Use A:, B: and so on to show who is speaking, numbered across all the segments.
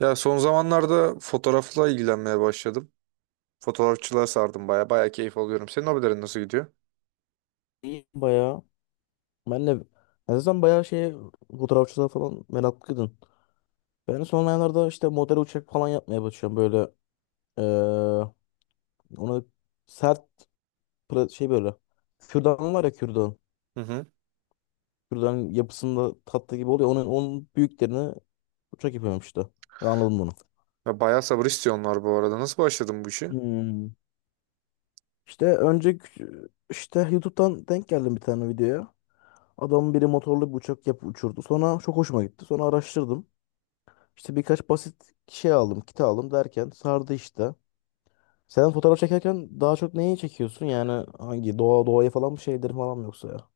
A: Ya son zamanlarda fotoğrafla ilgilenmeye başladım. Fotoğrafçılığa sardım baya. Baya keyif alıyorum. Senin hobilerin nasıl gidiyor?
B: İyi bayağı. Ben de, ben zaten bayağı şeye, fotoğrafçılığa falan meraklıydım. Ben son aylarda işte model uçak falan yapmaya başlıyorum böyle. eee, ona sert şey böyle. Kürdan var ya, kürdan.
A: Hı hı.
B: Kürdanın yapısında tatlı gibi oluyor. Onun büyüklerini uçak yapıyorum işte. Ben anladım bunu.
A: Ya bayağı sabır istiyorlar bu arada. Nasıl başladın bu işe?
B: Hmm. İşte önce işte YouTube'dan denk geldim bir tane videoya. Adamın biri motorlu bir uçak yapıp uçurdu. Sonra çok hoşuma gitti. Sonra araştırdım. İşte birkaç basit şey aldım, kit aldım, derken sardı işte. Sen fotoğraf çekerken daha çok neyi çekiyorsun? Yani hangi doğaya falan mı, şeyleri falan mı, yoksa ya?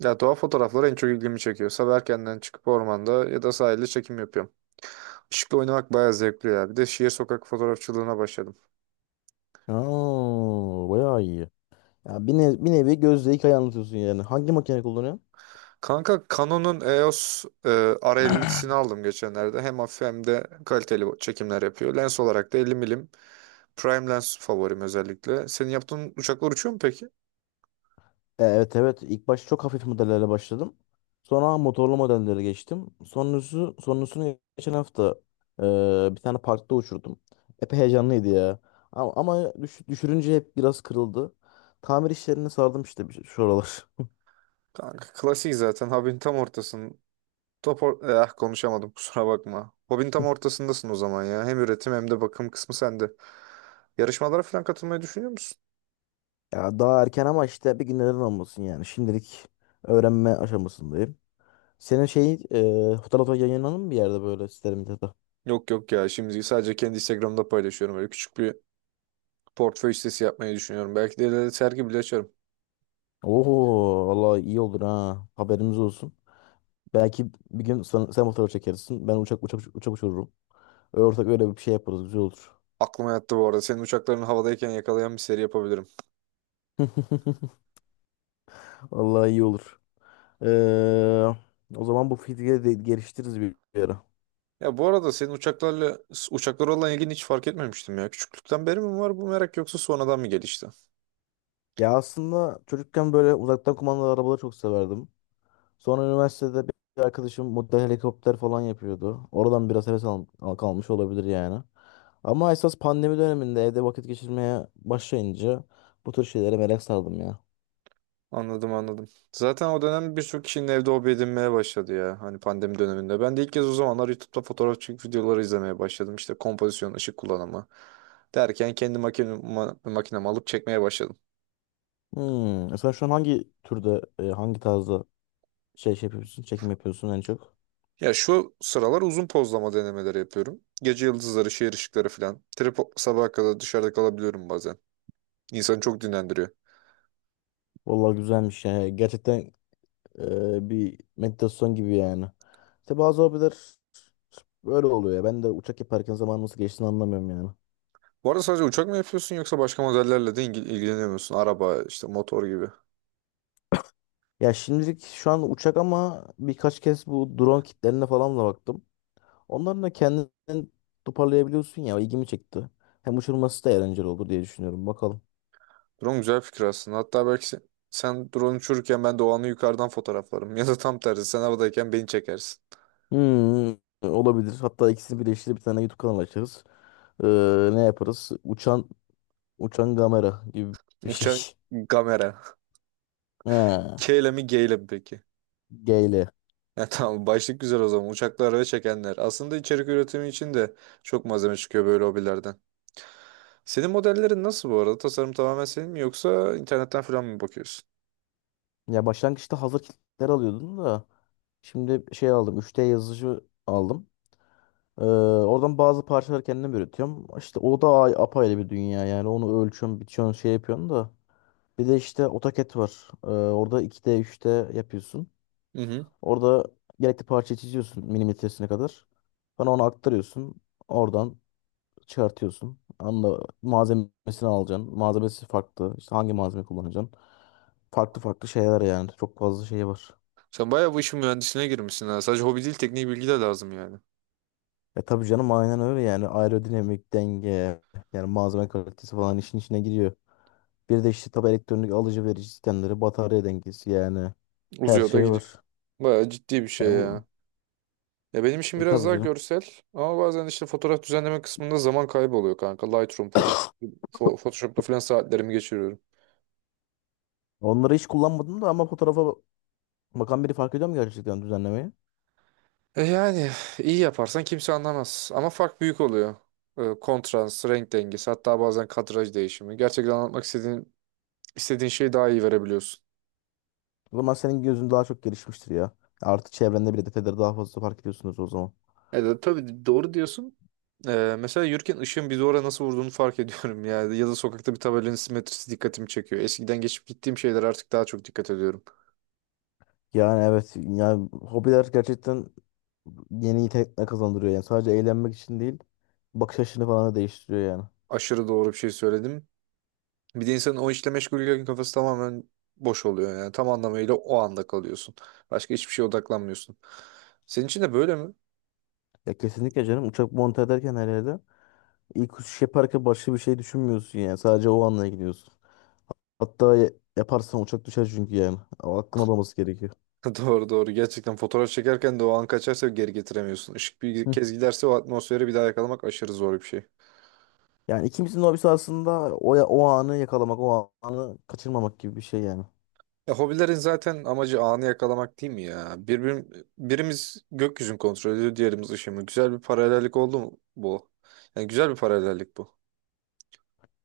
A: Ya doğa fotoğrafları en çok ilgimi çekiyor. Sabah erkenden çıkıp ormanda ya da sahilde çekim yapıyorum. Işıkla oynamak bayağı zevkli ya. Bir de şehir sokak fotoğrafçılığına başladım.
B: Aa, bayağı iyi. Ya, bir nevi gözle hikaye anlatıyorsun yani. Hangi makine kullanıyorsun?
A: Kanka Canon'un EOS R50'sini aldım geçenlerde. Hem hafif hem de kaliteli çekimler yapıyor. Lens olarak da 50 milim prime lens favorim özellikle. Senin yaptığın uçaklar uçuyor mu peki?
B: Evet, evet, ilk başta çok hafif modellerle başladım. Sonra motorlu modellere geçtim. Sonrasını geçen hafta, e, bir tane parkta uçurdum. Epey heyecanlıydı ya. Ama düşürünce hep biraz kırıldı. Tamir işlerine sardım işte şu aralar.
A: Kanka klasik zaten. Hub'in tam ortasın. Konuşamadım kusura bakma. Hobin tam ortasındasın o zaman ya. Hem üretim hem de bakım kısmı sende. Yarışmalara falan katılmayı düşünüyor musun?
B: Ya daha erken ama işte bir gün neden olmasın yani. Şimdilik öğrenme aşamasındayım. Senin şey, fotoğrafı yayınlanır mı bir yerde, böyle siteler medyada?
A: Yok yok ya, şimdi sadece kendi Instagram'da paylaşıyorum. Böyle küçük bir portföy sitesi yapmayı düşünüyorum. Belki de ileride sergi bile açarım.
B: Oho, valla iyi olur ha. Haberimiz olsun. Belki bir gün sen fotoğraf çekersin. Ben uçak uçururum. Ortak öyle bir şey yaparız. Güzel olur.
A: Aklıma yattı bu arada. Senin uçakların havadayken yakalayan bir seri yapabilirim.
B: Vallahi iyi olur. Ee, O zaman bu fikri de geliştiririz bir ara.
A: Ya bu arada senin uçaklara olan ilgini hiç fark etmemiştim ya. Küçüklükten beri mi var bu merak yoksa sonradan mı gelişti?
B: Ya aslında çocukken böyle uzaktan kumandalı arabaları çok severdim. Sonra üniversitede bir arkadaşım model helikopter falan yapıyordu. Oradan biraz heves kalmış olabilir yani. Ama esas pandemi döneminde evde vakit geçirmeye başlayınca bu tür şeylere merak sardım ya.
A: Anladım, anladım. Zaten o dönem birçok kişinin evde hobi edinmeye başladı ya. Hani pandemi döneminde. Ben de ilk kez o zamanlar YouTube'da fotoğraf çekip videoları izlemeye başladım. İşte kompozisyon, ışık kullanımı derken kendi makinemi alıp çekmeye başladım.
B: Hmm. Sen şu an hangi türde, hangi tarzda çekim yapıyorsun en çok?
A: Ya şu sıralar uzun pozlama denemeleri yapıyorum. Gece yıldızları, şehir ışıkları falan. Tripod sabaha kadar dışarıda kalabiliyorum bazen. İnsanı çok dinlendiriyor.
B: Vallahi güzelmiş yani. Gerçekten bir meditasyon gibi yani. İşte bazı hobiler böyle oluyor ya. Ben de uçak yaparken zaman nasıl geçtiğini anlamıyorum yani.
A: Bu arada sadece uçak mı yapıyorsun yoksa başka modellerle de ilgileniyor musun? Araba, işte motor gibi.
B: Ya şimdilik şu an uçak ama birkaç kez bu drone kitlerine falan da baktım. Onların da kendini toparlayabiliyorsun ya, o ilgimi çekti. Hem uçurması da eğlenceli olur diye düşünüyorum. Bakalım.
A: Drone güzel fikir aslında. Hatta belki sen drone uçururken ben de o anı yukarıdan fotoğraflarım. Ya da tam tersi sen havadayken beni çekersin.
B: Hmm, olabilir. Hatta ikisini birleştirip bir tane YouTube kanalı açarız. Ne yaparız? Uçan kamera gibi bir şey.
A: Uçak kamera.
B: Ha,
A: K ile mi G ile mi peki?
B: G.
A: Ya, tamam başlık güzel o zaman. Uçaklar ve çekenler. Aslında içerik üretimi için de çok malzeme çıkıyor böyle hobilerden. Senin modellerin nasıl bu arada? Tasarım tamamen senin mi yoksa internetten falan mı bakıyorsun?
B: Ya başlangıçta hazır kitler alıyordun da şimdi şey aldım. 3D yazıcı aldım. Ee, Oradan bazı parçaları kendim üretiyorum. İşte o da apayrı bir dünya yani. Onu ölçüyorsun, biçiyorsun, şey yapıyorsun da. Bir de işte AutoCAD var. Orada 2D 3D yapıyorsun.
A: Hı hı.
B: Orada gerekli parçayı çiziyorsun milimetresine kadar. Sonra onu aktarıyorsun. Oradan çıkartıyorsun. Anla malzemesini alacaksın. Malzemesi farklı. İşte hangi malzeme kullanacaksın? Farklı farklı şeyler yani. Çok fazla şey var.
A: Sen bayağı bu işin mühendisliğine girmişsin ha. Sadece hobi değil, tekniği bilgi de lazım yani.
B: E, tabii canım, aynen öyle yani. Aerodinamik denge, yani malzeme kalitesi falan işin içine giriyor. Bir de işte tabi elektronik alıcı verici sistemleri, batarya dengesi, yani her
A: Uzuyor da
B: şey
A: gidiyor.
B: var.
A: Bayağı ciddi bir
B: Ya
A: şey ya.
B: bu,
A: Ya benim işim biraz
B: tabii
A: daha
B: canım.
A: görsel ama bazen işte fotoğraf düzenleme kısmında zaman kaybı oluyor kanka. Lightroom, Photoshop, Photoshop'la falan saatlerimi geçiriyorum.
B: Onları hiç kullanmadım da, ama fotoğrafa bakan biri fark ediyor mu gerçekten düzenlemeyi?
A: Yani iyi yaparsan kimse anlamaz ama fark büyük oluyor. Kontrast, renk dengesi, hatta bazen kadraj değişimi. Gerçekten anlatmak istediğin şeyi daha iyi verebiliyorsun.
B: O zaman senin gözün daha çok gelişmiştir ya. Artık çevrende bile detayları daha fazla fark ediyorsunuz o zaman.
A: Tabii, doğru diyorsun. Mesela yürürken ışığın bir duvara nasıl vurduğunu fark ediyorum yani. Ya da sokakta bir tabelanın simetrisi dikkatimi çekiyor. Eskiden geçip gittiğim şeyler, artık daha çok dikkat ediyorum.
B: Yani evet, yani hobiler gerçekten yeni yetenekler kazandırıyor yani. Sadece eğlenmek için değil, bakış açını falan da değiştiriyor yani.
A: Aşırı doğru bir şey söyledim. Bir de insanın o işle meşgulken kafası tamamen boş oluyor yani. Tam anlamıyla o anda kalıyorsun. Başka hiçbir şeye odaklanmıyorsun. Senin için de böyle mi?
B: Ya kesinlikle canım, uçak monte ederken, her yerde ilk uçuş yaparken başka bir şey düşünmüyorsun yani. Sadece o anla gidiyorsun. Hatta yaparsan uçak düşer çünkü yani. O hakkın olması gerekiyor.
A: Doğru, doğru. Gerçekten fotoğraf çekerken de o an kaçarsa geri getiremiyorsun. Işık bir
B: Hı.
A: kez giderse o atmosferi bir daha yakalamak aşırı zor bir şey.
B: Yani ikimizin de hobisi aslında o anı yakalamak, o anı kaçırmamak gibi bir şey yani.
A: Ya, hobilerin zaten amacı anı yakalamak değil mi ya? Birimiz gökyüzünü kontrol ediyor, diğerimiz ışığı mı? Güzel bir paralellik oldu mu bu? Yani güzel bir paralellik bu.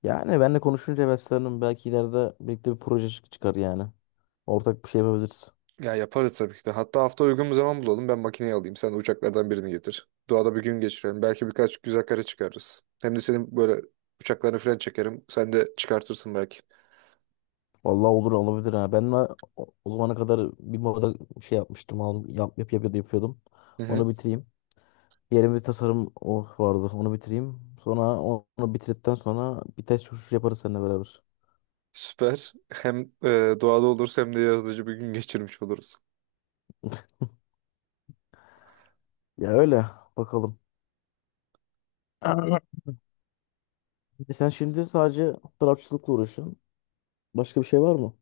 B: Yani benle konuşunca heveslendim. Belki ileride birlikte bir proje çıkar yani. Ortak bir şey yapabiliriz.
A: Ya yaparız tabii ki de. Hatta hafta uygun bir zaman bulalım. Ben makineyi alayım. Sen de uçaklardan birini getir. Doğada bir gün geçirelim. Belki birkaç güzel kare çıkarırız. Hem de senin böyle uçaklarını falan çekerim. Sen de çıkartırsın belki.
B: Vallahi olur, olabilir ha. Ben de o zamana kadar bir moda şey yapmıştım. Yapıyordum.
A: Hı hı.
B: Onu bitireyim. Diğer bir tasarım o vardı. Onu bitireyim. Sonra onu bitirdikten sonra bir test uçuşu yaparız seninle beraber.
A: Süper. Hem doğada oluruz hem de yaratıcı bir gün geçirmiş oluruz.
B: Ya öyle. Bakalım. Sen şimdi sadece tarafçılıkla uğraşıyorsun. Başka bir şey var mı?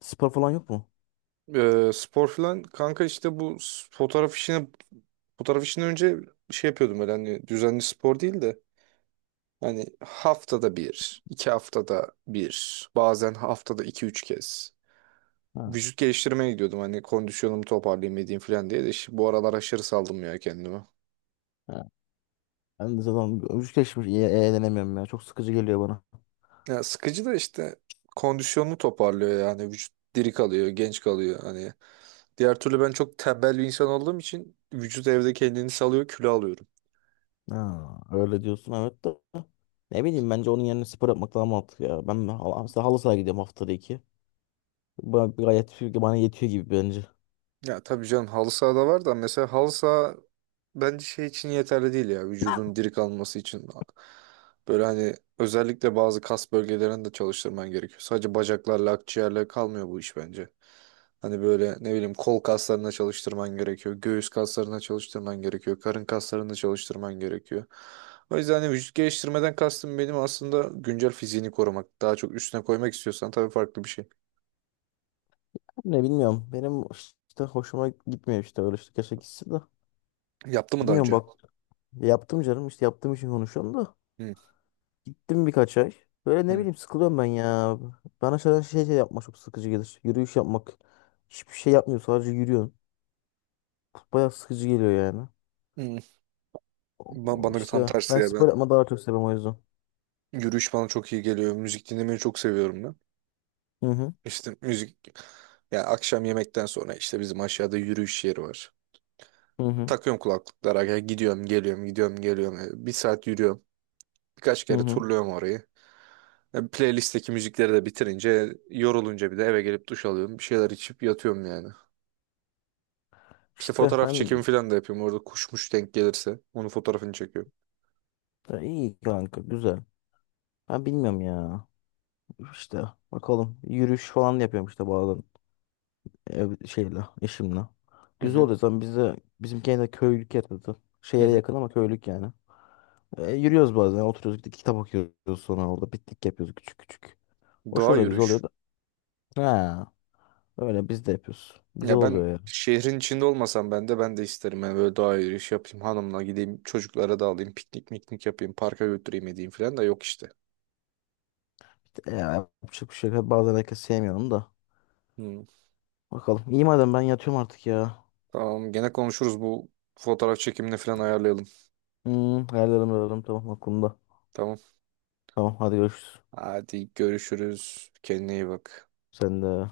B: Spor falan yok mu?
A: Spor falan kanka, işte fotoğraf işini önce şey yapıyordum, öyle hani düzenli spor değil de hani haftada bir, iki haftada bir, bazen haftada iki üç kez.
B: Ha,
A: Vücut geliştirmeye gidiyordum. Hani kondisyonumu toparlayayım edeyim falan diye de, işte bu aralar aşırı saldım ya kendime.
B: ha. Ben de zaten hiç geçmiş eğlenemiyorum ya. Çok sıkıcı geliyor bana.
A: Ya sıkıcı da işte kondisyonunu toparlıyor yani, vücut diri kalıyor, genç kalıyor hani. Diğer türlü ben çok tembel bir insan olduğum için vücut evde kendini salıyor, kilo alıyorum.
B: Ha, öyle diyorsun, evet de. Ne bileyim, bence onun yerine spor yapmak daha mantıklı ya. Ben mesela halı sahaya gidiyorum haftada iki. Gayet bana yetiyor gibi bence.
A: Ya tabii canım, halı saha da var da mesela halı saha bence şey için yeterli değil ya, vücudun diri kalması için. Böyle hani özellikle bazı kas bölgelerini de çalıştırman gerekiyor. Sadece bacaklarla akciğerle kalmıyor bu iş bence. Hani böyle ne bileyim, kol kaslarına çalıştırman gerekiyor. Göğüs kaslarına çalıştırman gerekiyor. Karın kaslarına çalıştırman gerekiyor. O yüzden hani vücut geliştirmeden kastım benim aslında güncel fiziğini korumak. Daha çok üstüne koymak istiyorsan tabii farklı bir şey.
B: Ne bilmiyorum. Benim işte hoşuma gitmiyor, işte öyle işte, keşke gitsin de.
A: Yaptı mı daha
B: Bilmiyorum
A: önce?
B: bak, yaptım canım, işte yaptığım için konuşuyorum da.
A: Hı.
B: Gittim birkaç ay. Böyle ne bileyim sıkılıyorum ben ya. Bana şöyle şey yapmak çok sıkıcı gelir. Yürüyüş yapmak. Hiçbir şey yapmıyorsun, sadece yürüyorsun. Bayağı sıkıcı geliyor yani.
A: Hı. Ben, bana tam
B: İşte
A: tersi
B: ben
A: ya ben.
B: spor yapma daha çok seviyorum, o yüzden.
A: Yürüyüş bana çok iyi geliyor. Müzik dinlemeyi çok seviyorum ben.
B: Hı hı.
A: İşte müzik, ya akşam yemekten sonra işte bizim aşağıda yürüyüş yeri var.
B: Hı hı.
A: Takıyorum kulaklıklara, ya gidiyorum geliyorum gidiyorum geliyorum. Bir saat yürüyorum. Birkaç
B: Hı
A: kere
B: hı.
A: turluyorum orayı. Playlist'teki müzikleri de bitirince, yorulunca, bir de eve gelip duş alıyorum. Bir şeyler içip yatıyorum yani. İşte
B: İşte
A: fotoğraf
B: ben.
A: çekimi falan da yapıyorum. Orada kuşmuş denk gelirse onun fotoğrafını çekiyorum.
B: Ya iyi kanka, güzel. Ben bilmiyorum ya. İşte bakalım, yürüyüş falan da yapıyorum işte bazen ev şeyle eşimle.
A: Hı
B: Güzel
A: hı.
B: oluyor zaten, bize, bizim kendi köylük yerde,
A: Hı
B: şehre
A: hı.
B: yakın ama köylük yani. Yürüyoruz bazen, oturuyoruz gidip kitap okuyoruz, sonra orada piknik yapıyoruz küçük küçük. O
A: Doğa
B: şöyle güzel oluyor
A: yürüyüş.
B: da. Ha, öyle biz de yapıyoruz. Güzel
A: Ya ben
B: oluyor ya.
A: şehrin içinde olmasam ben de isterim. Yani böyle doğa yürüyüşü yapayım, hanımla gideyim, çocuklara da alayım, piknik miknik yapayım, parka götüreyim edeyim falan da yok işte.
B: E, Yapacak bir şey yok. Bazen herkes sevmiyorum da.
A: Hmm.
B: Bakalım. İyi madem, ben yatıyorum artık ya.
A: Tamam, gene konuşuruz, bu fotoğraf çekimini falan ayarlayalım.
B: Hayallerim, hayallerim tamam, aklımda.
A: Tamam.
B: Tamam hadi görüşürüz.
A: Hadi görüşürüz. Kendine iyi bak.
B: Sen de.